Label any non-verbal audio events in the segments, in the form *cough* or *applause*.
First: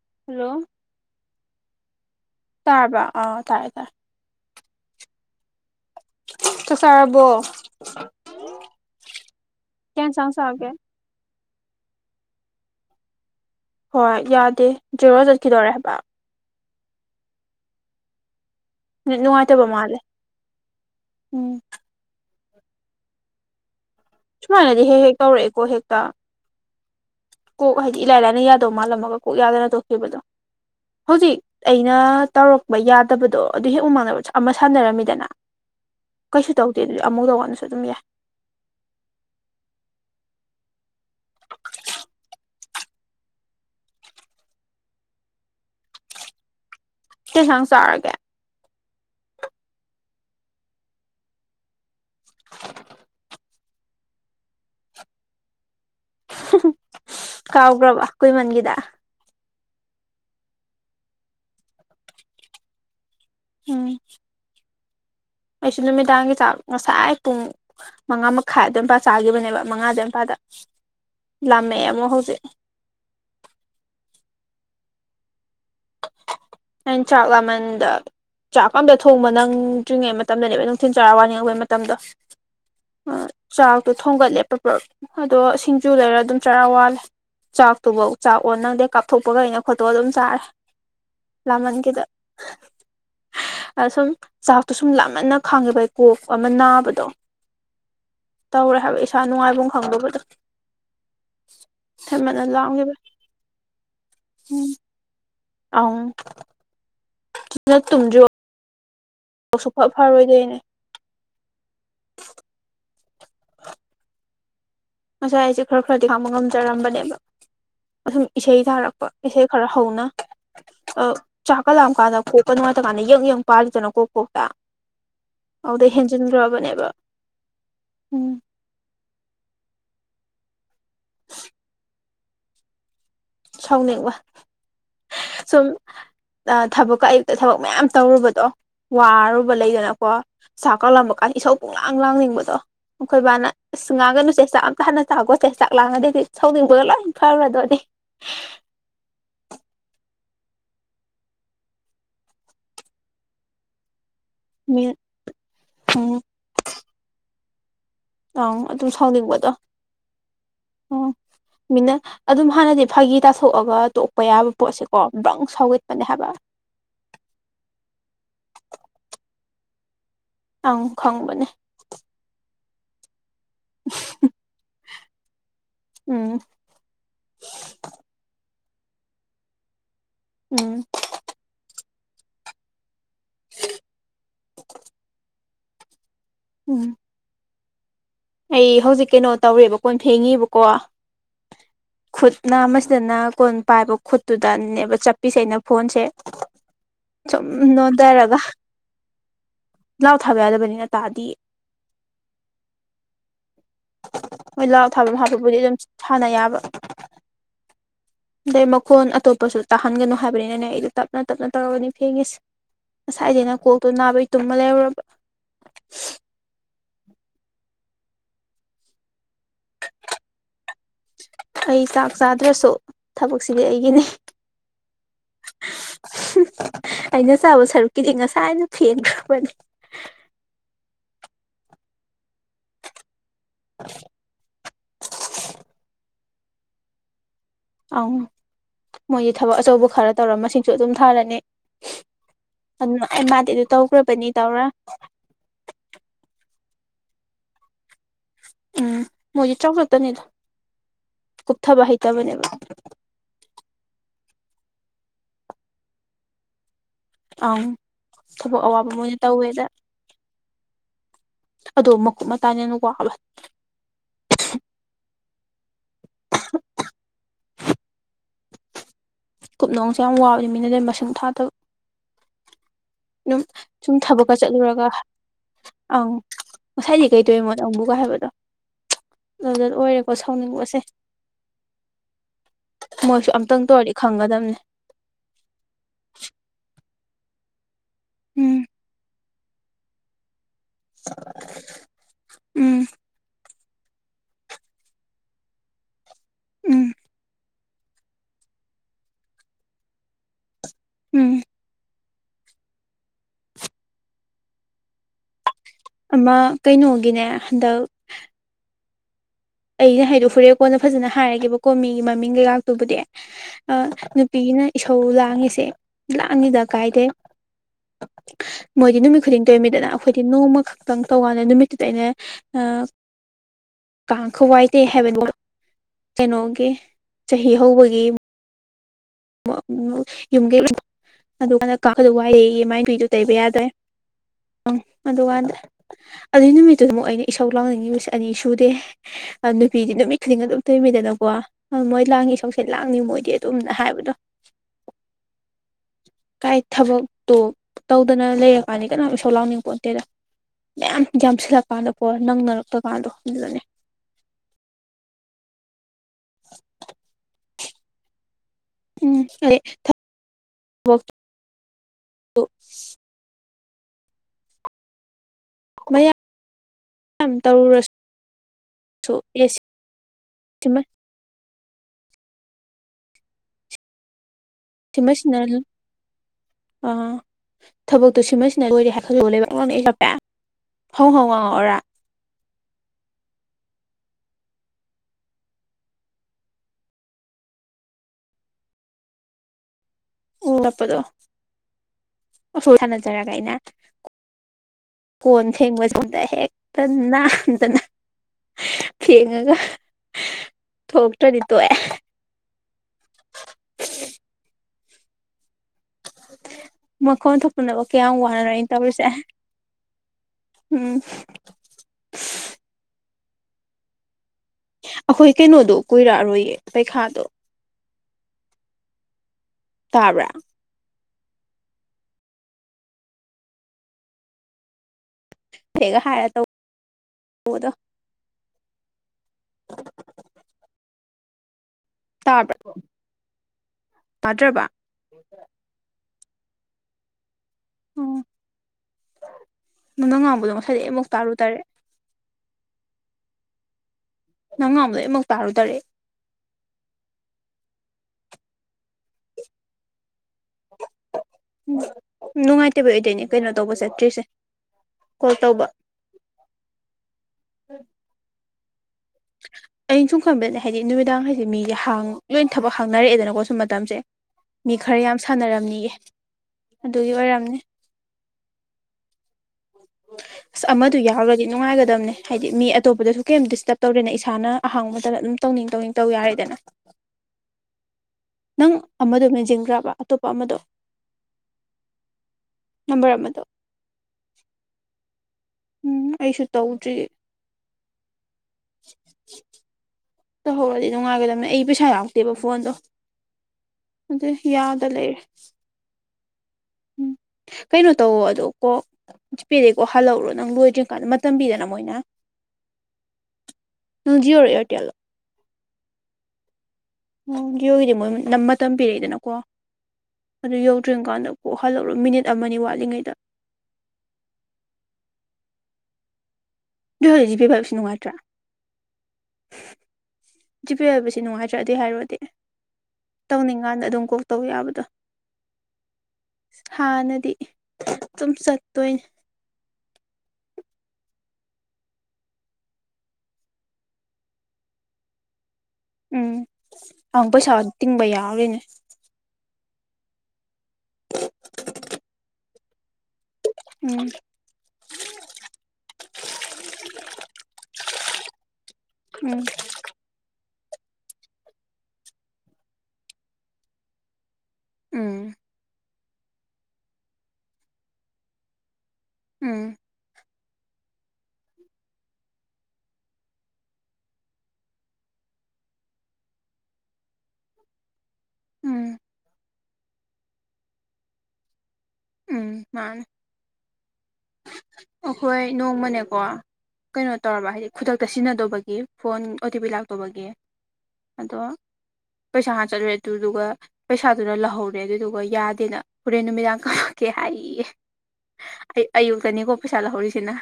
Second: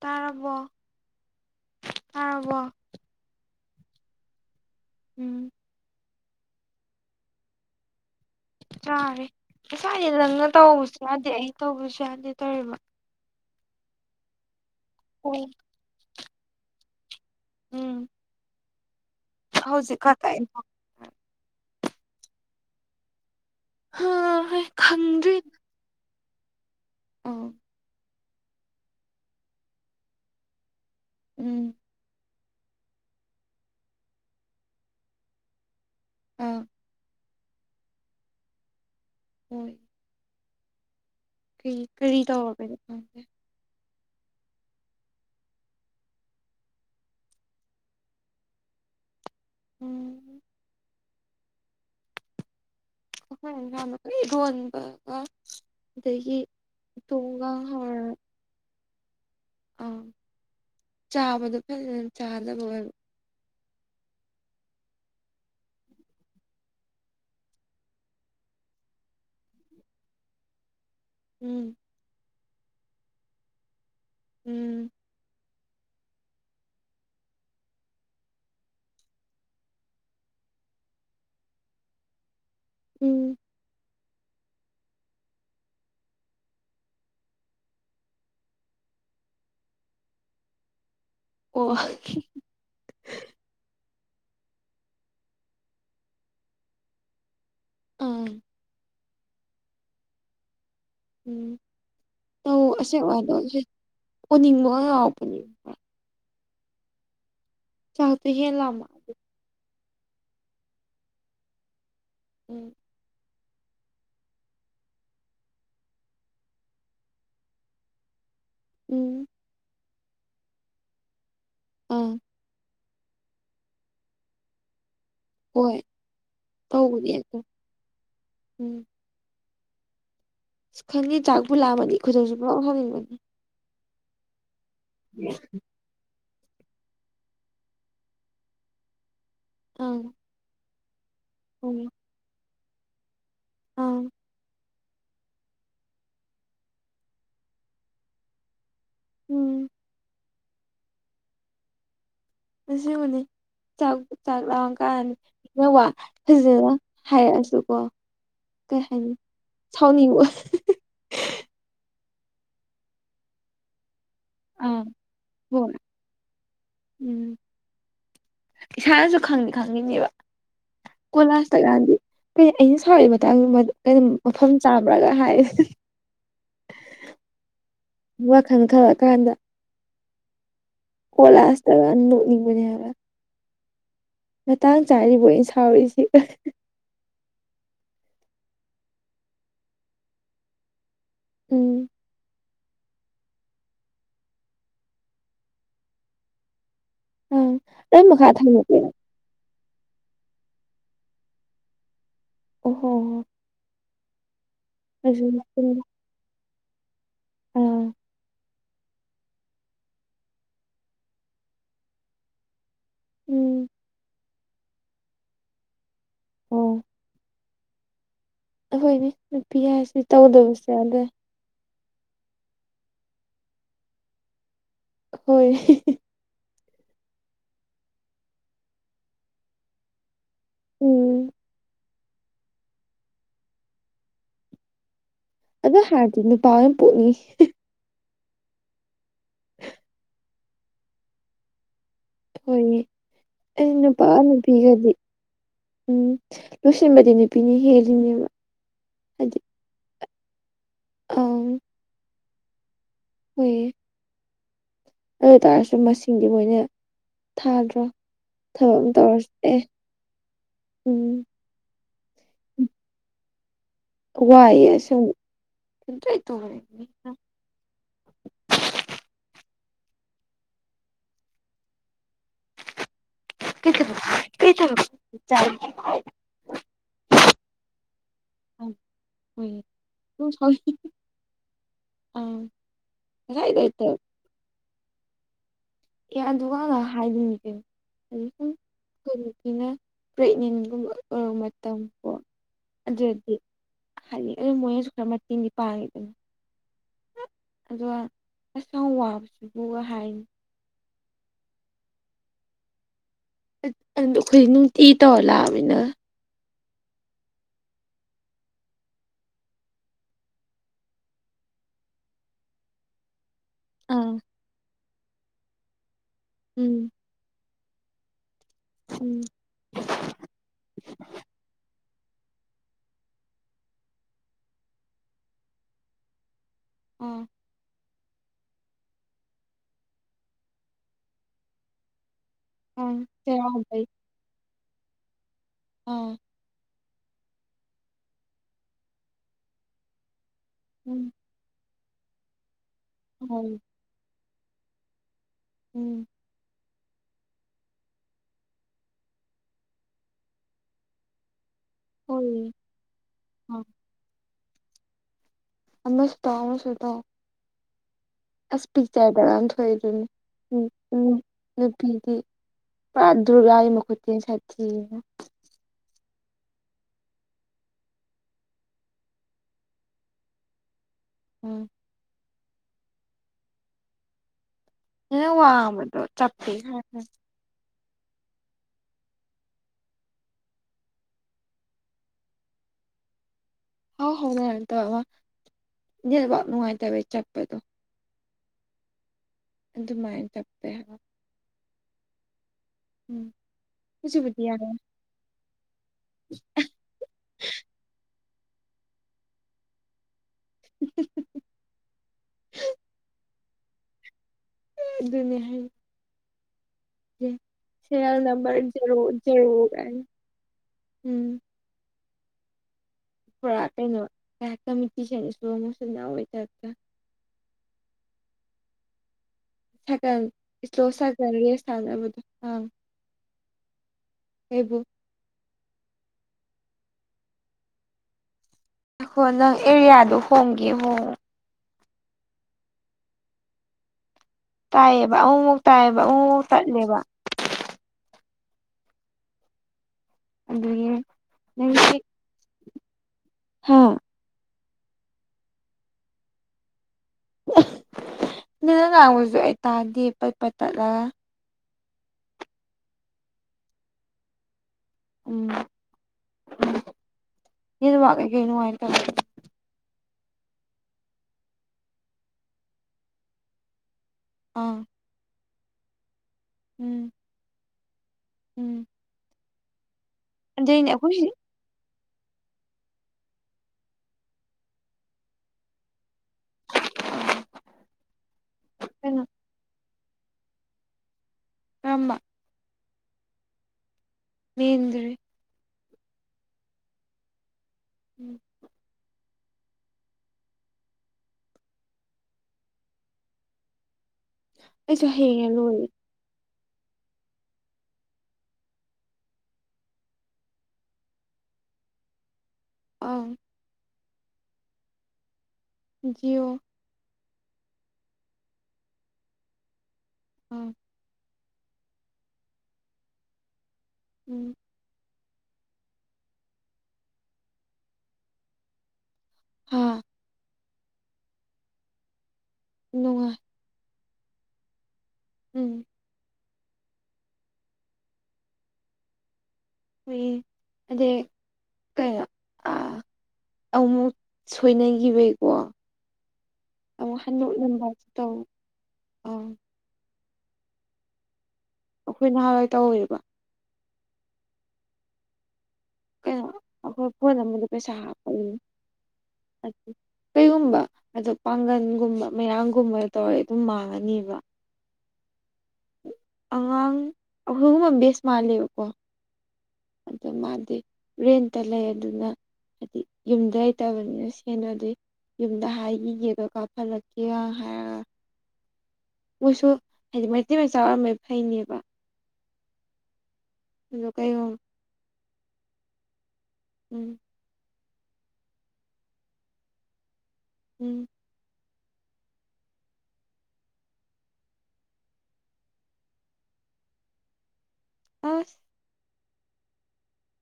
ꯇꯥꯔꯕꯣ ꯇꯥꯔꯕꯣ ꯑꯥ ꯇꯥꯏ ꯎꯝ ꯆꯥꯛ ꯆꯥꯔꯕꯣ ꯆꯥꯔꯦ ꯀꯩ ꯏꯁꯥꯒꯤ ꯏꯟꯁꯥꯡ ꯂꯪꯉꯥ ꯆꯥꯒꯦ ꯇꯧꯕꯁꯨ ꯌꯥꯗꯦ ꯑꯇꯧ ꯇꯧꯕꯁꯨ ꯌꯥꯗꯦ ꯇꯧꯔꯤꯕ ꯍꯣꯏ ꯌꯥꯗꯦ ꯖꯦꯔꯣ ꯆꯠꯈꯤꯗꯧꯔꯦ ꯍꯥꯏꯕ ꯎꯝ ꯅꯦꯠ ꯅꯨꯡꯉꯥꯏꯇꯕ ꯃꯥꯜꯂꯦ ꯍꯧꯖꯤꯛ ꯈꯛꯇ ꯑꯩꯅ ꯎꯝ ꯍꯣꯏ ꯁꯨꯃꯥꯏꯅꯗꯤ ꯍꯦꯛ ꯍꯦꯛ ꯈꯪꯗ꯭ꯔꯤ ꯇꯧꯔꯛꯑꯦꯀꯣ ꯍꯦꯛꯇ ꯑꯥ ꯀꯣꯛ ꯍꯥꯏꯗꯤ ꯏꯂꯥꯏ ꯂꯥꯏꯅ ꯌꯥꯗꯧ ꯃꯥꯜꯂꯝꯃꯒ ꯀꯣꯛ ꯌꯥꯗꯅ ꯇꯧꯈꯤꯕꯗꯣ ꯍꯧꯖꯤꯛ ꯎꯝ ꯑꯩꯅ ꯇꯧꯔꯛꯄ ꯌꯥꯗꯕꯗꯣ ꯑꯗꯨ ꯍꯦꯛ ꯎꯃꯥꯡꯅꯕ ꯆ ꯑꯃ ꯁꯥꯟꯅꯔꯝꯃꯤꯗꯅ ꯀꯩꯁꯨ ꯑꯥ ꯇꯧꯗꯦ ꯑꯗꯨꯗꯤ ꯑꯃꯨꯧ ꯇꯀꯗꯁꯨ ꯑꯗꯨꯝ ꯌꯥꯏ ꯎꯝ ꯀꯔꯤ ꯀꯔꯤ ꯇꯧꯔꯒꯗꯤꯒꯦ ꯀꯩ ꯏꯟꯁꯥꯡ ꯆꯥꯔꯒꯦ ꯎꯝ ꯒ ꯏ ꯑꯣꯟꯕꯒ ꯀꯥꯎꯈ꯭ꯔꯕ ꯀꯨꯏꯃꯟꯒꯤꯗ ꯑꯥ ꯆꯥꯕꯗꯣ ꯐꯖꯅ ꯆꯥꯗꯕ ꯑꯣꯏꯔꯣ ꯎꯝ ꯑꯩꯁꯨ ꯅꯨꯃꯤꯗꯥꯡꯒꯤ ꯆꯥꯛ ꯉꯁꯥꯏ ꯄꯨꯡ ꯃꯉꯥ ꯃꯈꯥꯏ ꯑꯗꯋꯥꯏ ꯏꯝꯄꯥꯜ ꯆꯥꯒꯤꯈꯤꯕꯅꯦꯕ ꯃꯉꯥꯗꯋꯥꯏꯝꯄꯥꯜꯗ ꯎꯝ ꯂꯝꯃꯦꯃꯦ ꯑꯃ ꯍꯧꯖꯤꯛ ꯎꯝ ꯑꯟ ꯆꯥꯛ ꯂꯃꯟꯗ ꯆꯥꯛ ꯑꯝꯇ ꯊꯣꯡꯕ ꯅꯪꯗ꯭ꯔꯤꯉꯩ ꯃꯇꯝꯗꯅꯦꯕ ꯅꯨꯡꯊꯤꯟ ꯆꯥꯔꯥ ꯋꯥꯅꯤꯡꯉꯕꯩ ꯃꯇꯝꯗꯣ ꯎꯝ ꯆꯥꯛꯇꯣ ꯊꯣꯡꯒꯠꯂꯦ ꯄꯄꯞ ꯑꯗꯣ ꯁꯤꯡꯖꯨ ꯂꯩꯔ ꯑꯗꯨꯝ ꯆꯔꯥ ꯋꯥꯠꯂꯦ ꯆꯥꯛꯇꯨꯐꯥꯎ ꯆꯥꯛ ꯑꯣ ꯅꯪꯗꯦ ꯀꯥꯞꯊꯣꯛꯄꯒ ꯑꯩꯅ ꯈꯣꯠꯇꯣꯛ ꯑꯗꯨꯝ ꯆꯥꯔꯦ ꯑꯣ ꯂꯥꯃꯟꯈꯤꯗ ꯑ ꯁꯨꯝ ꯆꯥꯛꯇꯣ ꯁꯨꯝ ꯂꯞꯃꯟꯅ ꯈꯥꯡꯉꯦꯕ ꯑꯩ ꯀꯣꯛ ꯑꯃ ꯅꯥꯕꯗꯣ ꯑꯥ ꯇꯧꯔꯦ ꯍꯥꯏꯕ ꯏꯁꯥ ꯅꯨꯡꯉꯥꯏꯐꯝ ꯈꯪꯗꯕꯗꯣ ꯎꯝ ꯍꯦꯟꯃꯟꯅ ꯇꯧ ꯂꯥꯝꯈꯤꯕꯩ ꯑꯁꯦꯡ ꯋꯥꯗꯣ ꯑꯣꯅꯤꯡꯕꯒ ꯍꯥꯎꯕꯅꯦ ꯑ ꯆꯥꯎꯇ ꯍ ꯂꯃ ꯁꯐ ꯐꯔꯣꯏꯗꯦꯅꯦ ꯎꯝ ꯉꯁꯥꯏ ꯑꯩꯁꯦ ꯈꯔ ꯈꯔꯗꯤ ꯈꯥꯡꯕ ꯉꯝꯖꯔꯝꯕꯅꯦꯕ ꯑꯁꯨꯝ ꯏꯁꯩ ꯊꯥꯔꯛꯄ ꯎꯝ ꯏꯁꯩ ꯈꯔ ꯍꯧꯅ ꯑ ꯆꯥꯛꯀ ꯂꯥꯝ ꯑꯥ ꯀꯥꯟꯗ ꯈꯣꯛꯀ ꯅꯨꯡꯉꯥꯏ ꯇ ꯀꯥꯟꯗ ꯌꯪ ꯌꯪ ꯄꯥꯔꯤꯗꯅꯣ ꯀꯣꯛ ꯀꯣꯛꯇ ꯍꯣꯏ ꯑꯗꯨꯗꯩ ꯍꯦꯟꯖꯤꯟꯈ꯭ꯔꯕꯅꯦꯕ ꯇꯧꯕꯅꯦ ꯑꯗꯣ ꯎꯝ ꯈꯉ ꯆꯥꯛꯄ ꯂꯥꯛꯑꯃꯅꯤ ꯈꯨꯗꯛꯁꯨ ꯄꯨꯂꯥꯎꯍꯟꯅꯤꯡꯕꯅꯤ ꯁꯥꯎꯅꯤꯡꯕ ꯁꯨꯝ ꯊꯕꯛꯀ ꯑꯌꯨꯛꯇ ꯊꯕꯛ ꯃꯌꯥꯝ ꯇꯧꯔꯨꯕꯗꯣ ꯋꯥꯔꯨꯕ ꯑꯪ ꯂꯩꯗꯅꯀꯣ ꯆꯥꯛ ꯀꯛꯂꯝꯕ ꯀ ꯏꯁꯧ ꯎꯝ ꯄꯨꯡꯂꯥꯡ ꯂꯥꯡꯅꯤꯡꯕꯗꯣ ꯑꯩꯈꯣꯏꯕꯥꯅ ꯁ ꯑꯪ ꯉꯥꯡꯒꯅꯨꯁꯦ ꯆ ꯆꯥꯟꯅ ꯆꯥꯛꯀꯣꯠꯁꯦ ꯆꯥꯛ ꯂꯥꯡꯉꯗꯩꯗꯤ ꯁꯧꯗꯤꯡꯕꯗ ꯂꯣꯏ ꯐꯔꯗꯣꯅꯦ ꯎꯝ ꯉꯁꯤ ꯎꯅꯦ ꯆ ꯆꯥꯛ ꯂꯥꯡ ꯃꯤ ꯀꯥꯟ ꯋꯥ ꯎꯝ ꯐꯖꯅ ꯍꯥꯏꯔꯛꯑꯁꯨꯀꯣ ꯑꯪ ꯀꯩ ꯑꯗꯨꯝ ꯍꯥꯏꯅꯤ ꯁꯥꯎꯅꯤꯡꯕꯗꯣ ꯁꯥꯎꯅꯤꯡꯕ ꯑ ꯃꯤꯅ ꯑꯗꯨꯝ ꯍꯥꯟꯅꯗꯤ ꯐꯥꯒꯤ ꯇꯥꯊꯣꯛꯑꯒ ꯇꯣꯛꯄ ꯌꯥꯕ ꯑꯥ ꯄꯣꯠꯁꯦꯀꯣ ꯕ꯭ꯔꯪ ꯍꯣꯏ ꯁꯧꯒꯠꯄꯅꯦ ꯍꯥꯏꯕ ꯎꯝ ꯏꯁꯥꯅꯁꯨ ꯈꯪꯅꯤ ꯈꯪꯉꯅꯦꯕ ꯑꯪ ꯈꯪꯕꯅꯦ ꯀꯣꯂꯥꯁꯇꯒꯥꯟ ꯀ ꯑꯩꯅ ꯁꯔꯦ ꯈꯤꯇꯪꯩꯅꯝ ꯃꯐꯝ ꯆꯥꯕ꯭ꯔꯥꯒ ꯍꯥꯏ ꯎꯝ ꯋꯥꯈꯜ ꯈꯥꯔꯀꯥꯟꯗ ꯎꯝ ꯀꯣꯂꯥꯁꯇꯔ ꯅꯤꯡꯕꯅꯦꯦ *inaudible* ꯃꯇꯥꯡ ꯆꯥꯔꯤꯕꯣ ꯑꯩꯅ ꯁꯥꯎꯔꯛꯏꯁꯤ ꯎꯝ ꯑꯩ ꯍꯧꯖꯤꯛ ꯀꯩꯅꯣ ꯇꯧꯔꯦꯕ ꯀꯣꯟ ꯐꯦꯡꯉꯤꯕꯀꯣ ꯎꯝ ꯅꯅꯥ ꯃꯁꯤꯗꯅ ꯀꯣꯟ ꯄꯥꯏꯕ ꯈꯨꯠꯇꯨꯗꯅꯦꯕ ꯆꯠꯄꯤꯁꯦ ꯑꯩꯅ ꯐꯣꯟꯁꯦ ꯑꯥ ꯆꯨꯝꯅꯣ ꯑꯩ ꯃꯈꯥ ꯇꯔꯒ ꯊꯝꯃꯒꯦ ꯂꯥꯎꯊꯕ ꯑꯕꯅꯤꯅ ꯇꯥꯗꯤꯌꯦ ꯑꯣ ꯍꯣ ꯍꯣꯏ ꯂꯥꯎ ꯊꯥꯐꯝ ꯑꯩꯁꯨ ꯍꯥꯞꯄꯕꯨꯗꯤ ꯑꯗꯨꯝ ꯊꯥꯅ ꯌꯥꯕ ꯎꯝ ꯑꯗꯩ ꯃꯈꯣꯟ ꯑꯇꯣꯞꯄꯁꯨ ꯇꯥꯍꯟꯒꯅꯨ ꯍꯥꯏꯕꯅꯤꯅꯅꯦ ꯑꯩꯗꯣ ꯇꯞꯅ ꯇꯞꯅ ꯇꯧꯔꯒꯅꯤ ꯐꯦꯡꯉꯤꯁꯦ ꯉꯁꯥꯏꯗꯩꯅ ꯎꯝ ꯀꯣꯛꯇꯣ ꯅꯥꯕꯩ ꯇꯨꯝꯃ ꯂꯩꯔꯨꯔꯕ ꯎꯝ ꯑꯩꯈꯣꯏꯗꯤ ꯅꯨꯄꯤ ꯍꯥꯏꯁꯦ ꯇꯧꯗꯕꯁꯨ ꯌꯥꯗꯦ ꯑꯩ ꯆꯥꯛ ꯆꯥꯗ꯭ꯔꯁꯨ ꯊꯕꯛꯁꯤꯗꯤ ꯑꯩꯒꯤꯅꯤ ꯍꯣꯏ ꯑꯩꯅ ꯆꯥꯕ ꯁꯔꯨꯛꯀꯤꯗꯤ ꯉꯁꯥꯏꯅ ꯐꯦꯡꯈꯔꯕꯅꯤ ꯎꯝ *unintelligible* ꯑꯗꯨ ꯍꯥꯏꯔꯗꯤ ꯅꯨꯄꯥ ꯑꯣꯏꯅ ꯄꯣꯛꯅꯤꯡꯉꯤ ꯑꯪ ꯃꯣꯏꯒꯤ ꯊꯕꯛ ꯑꯆꯧꯕ ꯈꯔ ꯇꯧꯔ ꯃꯁꯤꯡꯁꯨ ꯑꯗꯨꯝ ꯊꯥꯔꯅꯤ ꯍꯣꯏꯅꯦ ꯑꯗꯨꯅ ꯑꯩ ꯃꯥꯗꯤ ꯑ ꯑꯗꯨ ꯅꯨꯄꯥ ꯇꯧꯈ꯭ꯔꯕꯅꯤ ꯇꯧꯔ ꯅꯨꯄꯤꯒꯗꯤ ꯎꯝ ꯂꯣꯏꯁꯤꯟꯕꯗꯤ ꯅꯨꯄꯤꯅ ꯍꯦꯜꯂꯤꯅꯦꯕ ꯎꯝ ꯍꯥꯏꯗꯤ ꯃꯣꯏꯁꯦ ꯆꯥꯎꯈꯠꯄꯅꯤꯗ ꯀꯨꯞꯊꯕ ꯍꯩꯇꯕꯅꯦꯕ ꯍꯣꯏ ꯑꯗꯨꯇꯥꯔꯁꯨ ꯃꯁꯤꯡꯗꯤ ꯃꯣꯏꯅ ꯑꯪ ꯊꯥꯗ꯭ꯔꯣ ꯊꯕꯛ ꯑꯃ ꯑꯋꯥꯕ ꯃꯣꯏꯅ ꯇꯧꯔꯁꯨ ꯑꯦ ꯇꯧꯋꯦꯗ ꯎꯝ ꯑꯗꯣ ꯃꯀꯨꯞ ꯃꯇꯥꯅꯦꯅ ꯋꯥꯕ ꯍꯦꯜ ꯋꯥꯏꯌꯦ ꯑꯁꯦꯡꯕ ꯀꯇꯥꯏ ꯇꯨꯡ *unintelligible* ꯀꯨꯞꯅꯨꯡꯁꯦ ꯌꯥꯝ ꯋꯥꯕꯁꯦ ꯃꯤꯅꯗꯤ ꯃꯁꯤꯡ ꯊꯥꯗꯕ ꯑꯗꯨꯝ ꯀꯩ ꯁꯨꯝ ꯊꯕꯛ ꯊꯕꯛꯀ ꯀꯩ ꯊꯕꯛ ꯆꯠꯂꯨꯔꯒ ꯑꯪ ꯉꯁꯥꯏꯗꯤ ꯀꯩꯗꯧꯔꯤꯃꯣ ꯅꯪꯕꯨꯒ ꯍꯥꯏꯕꯗꯣ ꯑꯗꯨꯗ ꯑꯣꯏꯔꯦꯀꯣ ꯁꯥꯎꯅꯤꯡꯕꯁꯦ ꯃꯣꯏꯁꯨ ꯉꯁꯥꯏꯗꯣ ꯑꯝꯇꯪ ꯍꯦꯛꯇ ꯇꯧꯔꯗꯤ ꯈꯪꯒꯗꯕꯅꯦ ꯍꯥꯏꯅꯤꯡꯉ ꯀ ꯑꯗꯨ ꯁꯨꯝ ꯎꯝ ꯑꯩꯈꯣꯏꯅ ꯄ꯭ꯔꯦꯒꯅꯦꯟ ꯄꯔꯦꯛꯅꯦꯟ ꯑꯣꯏꯕ ꯃꯇꯝ ꯎꯝ ꯑꯗꯨꯗꯤ ꯍꯥꯏ ꯑꯗꯨ ꯃꯣꯏꯁꯨ ꯈꯔ ꯃꯇꯦꯡꯗꯤ ꯄꯥꯡꯉꯦ ꯎꯝ ꯑꯗꯨꯒ ꯑꯁꯥꯝ ꯋꯥꯕꯁꯤꯕꯨꯒ ꯍꯥꯏꯅꯤ ꯎꯝ ꯑꯩꯈꯣꯏ ꯅꯨꯡꯇꯤ ꯇꯧꯔ ꯂꯥꯛꯑ ꯑꯃ ꯀꯩꯅꯣꯒꯤꯅꯦ ꯍꯟꯗꯛ ꯑꯩꯅ ꯍꯥꯏꯗꯣ ꯍꯣꯔꯦꯜ ꯀꯣꯟꯅ ꯐꯖꯅ ꯍꯥꯏꯔꯒꯦꯕꯀꯣ ꯃꯤꯒꯤ ꯃꯃꯤꯡ ꯀꯩ ꯀꯥꯗꯨꯕꯨꯗꯤ ꯑꯥ ꯅꯨꯄꯤꯅ ꯏꯁꯧ ꯂꯥꯡꯉꯤꯁꯦ ꯂꯥꯡꯅꯤꯗ ꯎꯝ ꯀꯥꯏꯗꯩ ꯃꯣꯏꯗꯤ ꯎꯝ ꯅꯨꯃꯤꯠ ꯈꯨꯗꯤꯡ ꯇꯧꯔꯤꯃꯤꯗꯅ ꯑꯩꯈꯣꯏꯗꯤ ꯅꯣꯡꯃ ꯈꯛꯇꯪ ꯇꯧꯀꯥꯟꯗ ꯅꯨꯃꯤꯠꯇꯨꯗ ꯑꯩꯅ ꯑ ꯀꯥꯡꯈ ꯋꯥꯏ ꯇꯩ ꯍꯥꯏꯕ ꯀꯩꯅꯣ ꯒꯤ ꯑꯥ ꯆꯍꯤ ꯍꯧꯕꯒꯤ ꯌꯨꯝꯒꯤ ꯑꯗꯨ ꯀꯥꯡꯈ ꯑꯩꯒꯤ ꯑꯥ ꯃꯥꯏꯕꯤꯗꯨꯣ ꯇꯩꯕ ꯌꯥꯗꯣꯏ ꯆꯩꯔꯥꯎꯕꯩ ꯎꯝ ꯑꯗꯨꯀꯥꯟꯗ ꯑꯥ ꯑꯗꯨꯏ ꯅꯨꯃꯤꯠ ꯑꯗꯨ ꯑꯃꯨꯛ ꯑꯩꯅ ꯏꯁꯥꯎ ꯂꯥꯡꯅꯤꯡꯉꯤꯕꯁꯦ ꯑꯅꯤ ꯁꯨꯗꯦ ꯅꯨꯄꯤꯗꯤ ꯅꯨꯃꯤꯠ ꯈꯨꯗꯤꯡ ꯑꯗꯨꯝ ꯎꯝ ꯇꯩꯔꯤꯃꯤꯗꯀꯣ ꯃꯣꯏ ꯂꯥꯡꯉꯤ ꯏꯁꯧꯁꯦ ꯂꯥꯡꯅꯤ ꯃꯣꯏꯗꯤ ꯍꯣꯏ ꯑꯗꯨꯝꯅ ꯍꯥꯏꯕꯗꯣ ꯎꯝ ꯑꯩ ꯊꯕꯛꯇꯣ ꯇꯧꯗꯅ ꯂꯩꯔꯀꯥꯟꯅꯤ ꯀꯅꯥꯝ ꯏꯁꯧ ꯂꯥꯡꯅꯤꯡꯕ ꯄꯣꯠ ꯅꯠꯇꯦꯗ ꯃꯌꯥꯝ ꯌꯥꯝꯁꯤꯜꯂꯛ ꯀꯥꯟꯗꯀꯣ ꯍꯣꯏ ꯅꯪꯅꯔꯛꯇꯔꯀꯥꯟꯗꯣ ꯑꯥ ꯑꯗꯨꯗꯅꯦ ꯑꯃꯁꯨꯇꯧ ꯑꯃꯁꯨꯇꯧ ꯑꯁ ꯎꯝ ꯄꯤꯛꯆꯥꯏꯗꯔ ꯑꯗꯩ ꯊꯣꯛꯏꯗꯨꯅꯤ ꯎꯝ ꯎꯝ ꯊꯕꯛꯇꯨ ꯅꯨꯄꯤꯗꯤ ꯄꯨꯔꯥ ꯗꯨꯔꯒꯥꯒꯤ ꯃꯈꯨꯠꯇ ꯁꯥꯊꯤꯅ ꯃꯌꯥꯝ ꯇꯧꯔꯨꯔꯁꯨ ꯁ ꯌꯦꯁꯤ ꯁꯤꯃ ꯎꯝ ꯅꯪꯅ ꯁꯤꯃꯁꯤꯅ ꯋꯥ ꯉꯥꯡꯕꯗꯣ ꯆꯞꯄꯦ ꯊꯕꯛꯇꯨ ꯁꯤꯃ ꯁꯤꯅ ꯂꯣꯏꯔꯦ ꯍꯥꯏꯐꯗꯕ ꯂꯩꯕ ꯑꯉꯥꯡ ꯍꯥꯞꯄꯦ ꯍꯥꯎ ꯍꯥꯎ ꯉꯥꯡꯉꯛꯑꯣꯔ *inaudible* ꯍꯥꯎ ꯍꯥꯎ ꯅ ꯇꯕ ꯌꯦꯕ ꯅꯨꯡꯉꯥꯏꯇꯕꯦ ꯆꯠꯄꯗꯣ ꯑꯗꯨꯃꯥꯏꯅ ꯇꯞꯄꯦ ꯁ ꯊꯅꯖꯔꯥꯒꯥꯏꯅ ꯍꯧꯖꯤꯛꯕꯨꯗꯤ ꯌꯥꯔꯦ ꯀꯣꯟ ꯊꯦꯡꯕꯁꯗ ꯍꯦꯛꯇ ꯅꯥꯝꯇꯅ ꯊꯡꯉꯒ ꯊꯣꯛꯇ꯭ꯔꯗꯤ ꯇꯣꯛꯑꯦ ꯑꯗꯨꯅ ꯃꯈꯣꯟ ꯊꯣꯛꯄꯅꯕ ꯀꯌꯥꯝ ꯋꯥꯅꯅꯣ ꯅꯝꯕꯔ ꯑꯩꯅ ꯖꯦꯔꯣ ꯇꯧꯔꯤꯁꯦ ꯖꯦꯔꯣ ꯀꯥꯏꯅ ꯎꯝ ꯍ ꯀꯩꯅꯣ ꯀꯝꯃꯤꯇꯤꯁꯟ ꯑꯩꯈꯣꯏ ꯏꯁꯂꯣ ꯀꯩꯅꯣꯗꯣ ꯃꯣꯁꯟ ꯀꯨꯏꯔꯛꯑꯔꯣꯏꯌꯦ ꯇꯥꯏꯞꯇ ꯄꯩꯈꯥꯗꯣ ꯁꯀꯪ ꯇꯥꯕ꯭ꯔꯥ ꯏꯁꯂꯣ ꯁ ꯔ ꯁꯥꯗꯥꯥ ꯑꯥꯕꯨ ꯍꯦꯒ ꯍꯥꯏꯔ ꯇꯗꯣ ꯍꯣꯏ ꯅꯪ ꯑꯦꯔꯤꯌꯥꯗꯣ ꯍꯣꯡꯒꯦ ꯍꯣꯡꯉꯨ ꯇꯥꯇ ꯇꯥꯏꯌꯦꯕ ꯑꯃꯨꯃꯨꯛ ꯇꯥꯏꯑꯕ ꯑꯃꯨꯃꯨꯛ ꯆꯠꯂꯦꯕ ꯅ ꯅꯪ ꯉꯥꯡꯕꯗꯣ ꯉꯁꯥꯏꯗꯤ ꯑꯗꯨꯒꯤ ꯑꯩꯃꯨꯛ ꯇꯥꯔꯨ ꯇꯥꯔꯦ ꯍꯥꯥ ꯅꯪꯉꯥ ꯂꯣꯏꯃꯨꯛ ꯇꯥꯔꯨꯗꯔꯦ ꯅꯅ ꯉꯥꯡꯉꯨꯁꯨ ꯑꯩ ꯇꯥꯗꯦ ꯄꯠꯄ ꯇꯠꯂꯒ ꯎ ꯅꯨꯡꯉꯥꯏꯇꯕꯩ ꯑꯣꯏꯗꯣꯏꯅꯦ ꯀꯩꯅꯣ ꯇꯧꯕ ꯆꯠꯇ꯭ꯔꯤꯁꯦ ꯀꯣꯜ ꯎꯝ ꯇꯧꯕ ꯌꯦꯗꯨꯃ ꯑꯩꯅ ꯁꯨꯝ ꯈꯪꯕꯗꯅꯦ ꯍꯥꯏꯗꯤ ꯅꯨꯃꯤꯗꯥꯡ ꯍꯥꯏꯁꯦ ꯃꯤꯁꯦ ꯍꯥꯡ ꯂꯣꯏꯅ ꯊꯕꯛ ꯍꯥꯡꯅꯔꯛꯑꯦꯗꯅꯀꯣ ꯁꯨꯝ ꯃꯇꯝꯁꯦ ꯃꯤ ꯑꯥ ꯈꯔ ꯌꯥꯝ ꯁꯥꯟꯅꯔꯝꯅꯤꯌꯦ ꯑꯗꯨꯒꯤ ꯎꯝ ꯑꯣꯏꯔꯝꯅꯦ ꯎꯝ ꯑꯁ ꯑꯗꯩꯅꯦ ꯑꯃꯗꯨ ꯑꯩꯈꯣꯏꯁꯤ ꯌꯥꯎꯔꯗꯤ ꯅꯨꯡꯉꯥꯏꯒꯗꯕꯅꯦ ꯍꯥꯏꯗꯤ ꯃꯤ ꯑꯇꯣꯞꯄꯗꯁꯨ ꯀꯩꯝ ꯗꯤꯁꯇꯔꯔꯕ ꯇꯧꯔꯦꯅ ꯏꯁꯥꯅ ꯑꯍꯥꯡꯕ ꯃꯇꯝꯗ ꯑꯗꯨꯝ ꯇꯧꯅꯤꯡ ꯇꯧꯅꯤꯡ ꯇꯧ ꯌꯥꯔꯦ ꯅꯪ ꯀꯩꯅꯣ ꯑꯃꯗꯣ ꯃꯦꯟꯁꯤꯟꯈ꯭ꯔꯕ ꯑꯇꯣꯞꯄ ꯑꯃꯗꯣ ꯀꯃ ꯅꯝꯕꯔꯝꯕꯗꯣ ꯀꯦꯟꯗ꯭ꯔꯔꯤ ꯎꯝ ꯑꯩꯁꯨ ꯇꯧꯗ꯭ꯔꯤ ꯎꯝ ꯇꯧꯍꯧꯔꯗꯤ ꯅꯨꯡꯉꯥꯏꯒꯗꯕꯅꯦ ꯑꯩ ꯄꯩꯁꯥ ꯌꯥꯎꯛꯇꯦꯕ ꯐꯣꯟꯗꯣ ꯑꯗꯨ ꯌꯥꯗ ꯑꯩꯁꯨ ꯂꯩꯔꯦ ꯍꯌꯦꯡꯅ ꯂꯣꯏꯔꯦ ꯎꯝ *unintelligible* ꯀꯩꯅꯣ ꯇꯧꯋ ꯑꯗ ꯀꯣ ꯄꯦꯔꯦꯀꯣ ꯍꯜꯍꯛꯧꯔꯣ ꯅꯪ ꯂꯣꯏꯗ꯭ꯔꯤ ꯀꯥꯟꯗ ꯃꯇꯝ ꯄꯤꯗꯅ ꯃꯣꯏꯅ ꯑꯥ ꯖꯖꯤꯔ ꯑꯦꯔꯌꯥ ꯂꯣ ꯌꯣ ꯑꯣ ꯗꯤꯣꯒꯤꯗꯤ ꯃꯣꯏ ꯃꯇꯝ ꯄꯤꯔꯛꯏꯗꯅꯀꯣ ꯑꯗꯨ ꯑꯥ ꯌꯧꯗ꯭ꯔꯤꯉ ꯀꯥꯟꯗ ꯑꯣ ꯍꯜꯂꯛꯔꯣ ꯃꯤꯅꯤꯠ ꯑꯃꯅꯤ ꯋꯥꯠꯂꯤꯉꯩꯗ ꯎꯝ ꯑꯗꯨꯣꯏꯖꯤ ꯄꯕꯥꯁꯨ ꯅꯨꯡꯉꯥꯏꯇ꯭ꯔꯥ ꯎꯝ ꯖꯤꯄꯦ ꯑꯣꯏꯕꯁꯤ ꯅꯨꯡꯉꯥꯏꯇ꯭ꯔꯗꯤ ꯍꯥꯏꯔꯨꯔꯗꯤ ꯅꯨꯡꯉꯥꯏ ꯇꯧꯅꯤꯡꯀꯥꯟꯗ ꯑꯗꯨꯝ ꯀꯣꯛ ꯇꯧꯕ ꯌꯥꯕꯗꯣ ꯎꯝ ꯍꯥꯟꯅꯗꯤ ꯁꯨꯝ ꯆꯠꯇꯣꯏꯅꯤ ꯃꯤ ꯑ ꯀꯩꯅꯩꯅ ꯑ ꯑꯃꯨꯛ ꯁꯣꯏꯅꯈꯤꯕꯩꯀꯣ ꯎꯝ ꯑꯃꯨꯛ ꯑꯪ ꯍꯟꯗꯣꯛ ꯄꯩꯁꯥ ꯇꯤꯡꯕ ꯅꯝꯕꯔꯁꯨ ꯇꯧ ꯌꯥꯎꯔꯤꯅꯦ ꯑꯥ ꯑꯩꯈꯣꯏ ꯅꯍꯥꯟꯋꯥꯏ ꯇꯧꯋꯦꯕ ꯎꯝ ꯍꯣꯟꯅ ꯑꯃꯗꯣ ꯄꯩꯁꯥ ꯍꯥꯞꯄ ꯎꯝ ꯀꯩꯒꯨꯝꯕ ꯑꯗꯣ ꯄꯥꯡꯒꯟꯒꯨꯝꯕ ꯃꯌꯥꯡꯒꯨꯝꯕ ꯇꯧꯔꯗꯤ ꯑꯗꯨꯝ ꯃꯥꯡꯉꯅꯤꯕ ꯎꯝ ꯑꯉꯥꯡ ꯑꯍꯨꯝ ꯃꯛ ꯕꯦꯁ ꯃꯥꯜꯂꯦꯕꯀꯣ ꯎꯝ ꯑꯣ ꯃꯥꯗꯤ ꯔꯦꯟꯇ ꯂꯩ ꯑꯗꯨꯅ ꯍꯥꯏꯗꯤ ꯌꯨꯝꯗ ꯂꯩꯇꯕꯅꯤꯅ ꯁꯦꯅꯗꯤ ꯌꯨꯝꯗ ꯍꯥꯏꯈꯤ ꯌꯦꯡꯗ ꯀꯥꯞꯍꯜꯂꯛꯀꯦꯒ ꯍꯥꯏꯔꯒ ꯎꯝ ꯃꯣꯏꯁꯨ ꯍꯥꯏꯗꯤ ꯃꯩꯇꯩ ꯃꯆꯥ ꯑꯣꯏꯔꯝꯕꯩ ꯐꯩꯅꯦꯕ ꯎꯝ ꯃꯥꯅꯦ ꯀꯩꯒꯨꯝꯕꯥ *unintelligible* ꯑꯩꯈꯣꯏ ꯅꯣꯡꯃꯅꯦꯀꯣ ꯀꯩꯅꯣ ꯇꯧꯔꯕ ꯍꯥꯏꯗꯤ ꯈꯨꯗꯛꯇ ꯁꯤꯖꯤꯟꯅꯗꯧꯕꯒꯤ ꯐꯣꯟ ꯑꯣ ꯇꯤ ꯄꯤ ꯂꯥꯛꯇꯧꯕꯒꯤ ꯎꯝ ꯑꯗꯣ *inaudible* ꯄꯩꯁꯥ ꯍꯥ ꯆꯠꯂꯨꯔꯦ ꯑꯗꯨꯗꯨꯒ ꯄꯩꯁꯥꯗꯨꯅ ꯂꯧꯍꯧꯔꯦ ꯑꯗꯨꯗꯨꯒ ꯌꯥꯗꯦꯅ ꯍꯣꯔꯦꯟ ꯅꯨꯃꯤꯗꯥꯡ ꯀꯦ ꯍꯥꯏꯌꯦ ꯑꯁ ꯑ ꯑꯌꯨꯛꯇꯅꯤꯀꯣ ꯄꯩꯁꯥ ꯂꯧꯍꯧꯔꯤꯁꯤꯅ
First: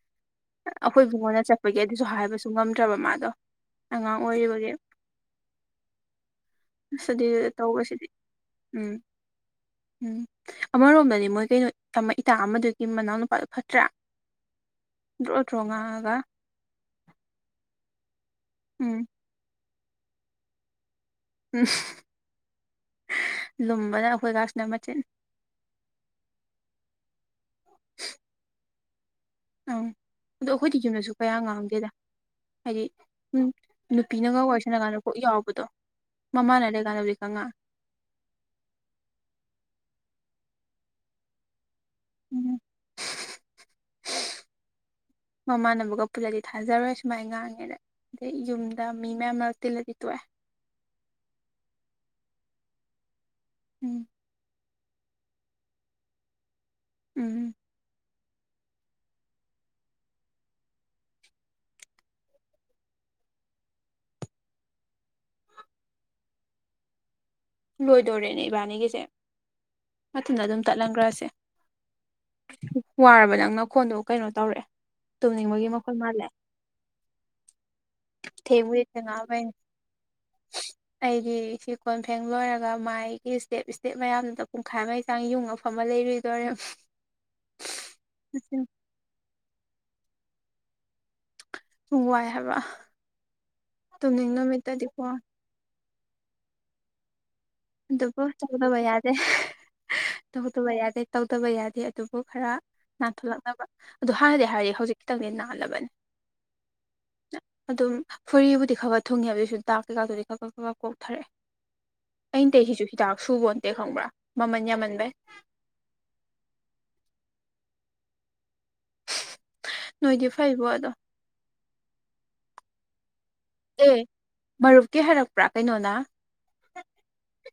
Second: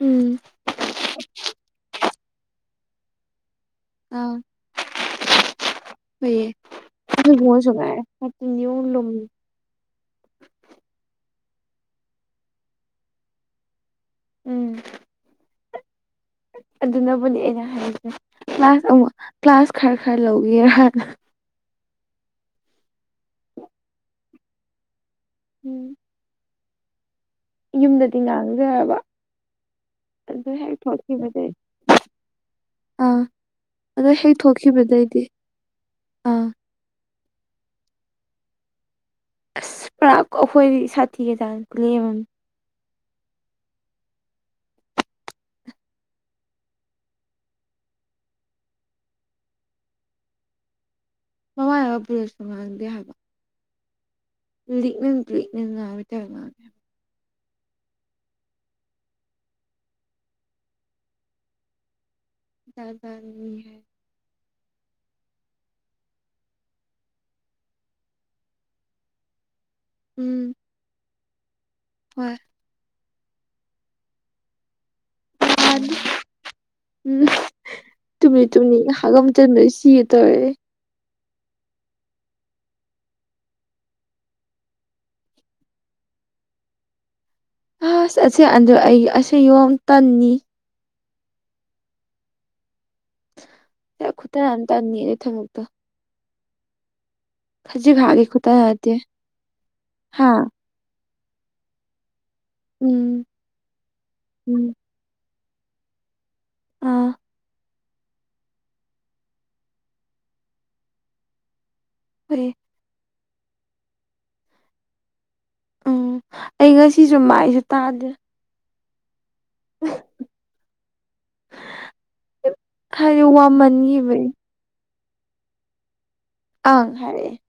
ꯎꯝ ꯑꯩꯈꯣꯏ ꯕꯨꯨꯡꯉꯣꯅꯥ ꯆꯠꯄꯒꯤ ꯑꯗꯨꯁꯨ ꯍꯥꯏꯕꯁꯨ ꯉꯝꯗ꯭ꯔꯕ ꯃꯥꯗꯣ ꯑꯉꯥꯡ ꯑꯣꯏꯔꯤꯕꯒꯤ ꯅꯣꯏ ꯑꯁ ꯑꯗꯨꯏꯗꯨꯗ ꯇꯧꯕꯁꯤꯗꯤ ꯎꯝ ꯏꯕꯨꯡꯉꯣ *unintelligible* ꯎꯝ ꯑꯃꯔꯣꯝꯗꯗꯤ ꯃꯣꯏ ꯀꯩꯅꯣ ꯏꯇꯥ ꯑꯃꯗꯨꯒꯤ ꯃꯅꯥꯎ ꯅꯨꯄꯥꯗꯨ ꯐꯠꯇ꯭ꯔꯥ ꯎꯝ ꯉꯡꯉꯒꯥ ꯑꯗꯨꯅꯕꯨꯅꯦ ꯑꯩꯅ ꯍꯥꯏꯔꯤꯁꯦ ꯀ꯭ꯂꯥꯁ ꯎꯝ ꯑꯃꯨꯛ ꯀ꯭ꯂꯥꯁ ꯈꯔ ꯈꯔ ꯂꯧꯒꯦꯔꯅ ꯎꯝ ꯂꯨꯝꯕꯅ ꯑꯩꯈꯣꯏꯒꯁꯤꯅ ꯃꯆꯤꯟꯠ ꯎꯝ ꯌꯨꯝꯗꯗꯤ ꯉꯥꯡꯗꯔꯕ ꯑꯪ ꯑꯗꯣ ꯑꯩꯈꯣꯏꯗꯤ ꯌꯨꯝꯗꯁꯨ ꯀꯌꯥ ꯉꯥꯡꯗꯦꯗ ꯍꯥꯏꯗꯤ ꯑꯥ ꯎ ꯑꯗꯣ ꯍꯦꯛ ꯅꯨꯄꯤꯅꯒ ꯑꯣꯏꯔꯁꯅꯀꯥꯟꯗ ꯄꯣꯛ ꯊꯣꯛꯈꯤꯕꯗꯩꯗꯤ ꯌꯥꯎꯕꯗꯣ ꯑꯥ ꯃꯃꯥꯅ ꯂꯩ ꯀꯥꯟꯗ ꯍꯧꯖꯤ ꯁꯅꯥ ꯑꯁ ꯄꯔꯥ ꯑꯩꯈꯣꯏꯗꯤ ꯁꯥꯊꯤꯒ ꯆꯥꯡꯅ ꯂꯦꯝꯃꯅꯤ ꯎꯝ *inaudible* ꯃꯃꯥꯟꯅꯕꯒ ꯄꯨꯜꯂꯗꯤ ꯊꯥꯖꯔꯣꯏ ꯁꯨꯃꯥꯏꯅ ꯉꯥꯡꯉꯦꯅ ꯑꯗꯩ ꯌꯨꯝꯗ ꯃꯤ ꯃꯌꯥꯝ ꯑꯃ ꯇꯤꯜꯂꯗꯤ ꯇꯣꯛꯑꯦ ꯃꯃꯥꯕ ꯄꯨꯔꯦꯁꯇ ꯉꯥꯡꯗꯦ ꯍꯥꯏꯕ ꯎꯝ ꯂꯤꯛꯅꯥ ꯂꯤꯛꯅ ꯉꯥꯡꯕꯩ ꯇꯥ ꯉꯪꯒꯦ ꯎꯝ ꯇꯖꯃꯤ ꯍꯥꯏ ꯂꯣꯏꯗꯣꯔꯦꯅꯦ ꯏꯕꯥꯅꯤꯒꯤꯁꯦ ꯃꯊꯟꯗ ꯎꯝ ꯑꯗꯨꯝ ꯇꯠꯍꯟꯈ꯭ꯔꯁꯦ ꯍꯣꯏ ꯋꯥꯔꯕ ꯅꯪ ꯅꯈꯣꯟꯗꯣ ꯀꯩꯅꯣ ꯇꯧꯔꯛꯑꯦ ꯇꯨꯝꯅꯤꯡꯕꯒꯤ ꯃꯈꯣꯟ ꯃꯥꯅꯤ ꯃꯥꯜꯂꯛꯑꯦ ꯇꯨꯝꯗꯤ ꯇꯨꯝꯅꯤꯡꯗꯦ ꯍꯒꯝ ꯆꯟꯕꯗꯥ ꯁꯤꯒꯦ꯫ ꯇꯧꯔꯦ ꯑꯩꯗꯤ ꯁꯤꯀꯣꯟꯔꯤ ꯐꯦꯡ ꯂꯣꯏꯔꯒ ꯃꯥꯏꯒꯤ ꯏꯁꯇꯦꯞ ꯏꯁꯇꯦꯞ ꯃꯌꯥꯝꯗꯨꯗ ꯄꯨꯡꯈꯥꯏ ꯃꯩ ꯆꯥꯡ ꯌꯨꯡ ꯑꯐꯝꯃ ꯂꯩꯔꯣꯏꯗꯣꯏꯔꯦ ꯑꯁ ꯑꯁꯤ ꯑꯟꯗ ꯑꯩ ꯑꯁꯤꯁ ꯌꯣ ꯇꯟꯅꯤ ꯋꯥꯏ ꯍꯥꯏꯕ ꯇꯨꯡꯅꯤꯡ ꯈꯨꯇꯟ ꯑꯃ ꯇꯟꯅꯤ ꯅꯨꯃꯤꯠꯇꯗꯤꯀꯣ ꯑꯩ ꯊꯕꯛꯇꯣ ꯈꯖꯤꯛ ꯑꯗꯨꯒꯣ ꯈꯥꯛꯒꯤ ꯈꯨꯠꯇ ꯅꯠꯇꯦ ꯆꯗꯕꯩꯌꯥꯗꯦ ꯍꯥ ꯇꯧꯗꯕ ꯌꯥꯗꯦ ꯇꯧꯗꯕ ꯌꯥꯗꯦ ꯑꯗꯨꯕꯨ ꯈꯔ ꯎꯝ ꯅꯥꯟꯊꯣꯛꯂꯛꯅꯕ ꯑꯗꯨ ꯍꯥꯟꯅꯗꯩꯩ ꯍꯥꯏꯔꯦ ꯎꯝ ꯍꯧꯖꯤꯛ ꯇꯧꯒꯦꯅ ꯂꯥꯕꯟ ꯑꯥ ꯑꯗꯨꯝ ꯐꯨꯔꯤꯕꯨꯗꯤ ꯈꯔ ꯊꯨꯡꯉꯦ ꯑꯗꯨꯏꯁꯨ ꯇꯥꯛ ꯀꯩꯀꯥꯗꯨꯗꯤ ꯈ ꯈꯛ ꯈ ꯀꯣꯛꯊꯔꯛꯑꯦ ꯍꯣꯏ ꯑꯩ ꯇꯩꯔꯤꯁꯤꯁꯨ ꯍꯤꯗꯥꯛ ꯁꯨꯕꯣꯟꯇꯦ ꯈꯪꯕ꯭ꯔꯥ ꯃꯃꯟ ꯌꯥꯝꯃꯟꯕꯩ ꯎꯝ ꯑꯩ ꯉꯁꯤꯁꯨ ꯃꯥꯏꯁꯨ ꯇꯥꯗꯦ ꯅꯣꯏꯗꯤ ꯐꯩꯕꯣ ꯑꯗꯣ ꯍꯥꯏꯗꯤ ꯋꯥꯃꯟꯒꯤꯕꯩ ꯇꯦ ꯍꯥꯏꯔꯛꯄ꯭ꯔꯥ ꯀꯩꯅꯣꯅꯥ ꯑꯥ ꯍꯥꯏꯔꯛꯑꯦ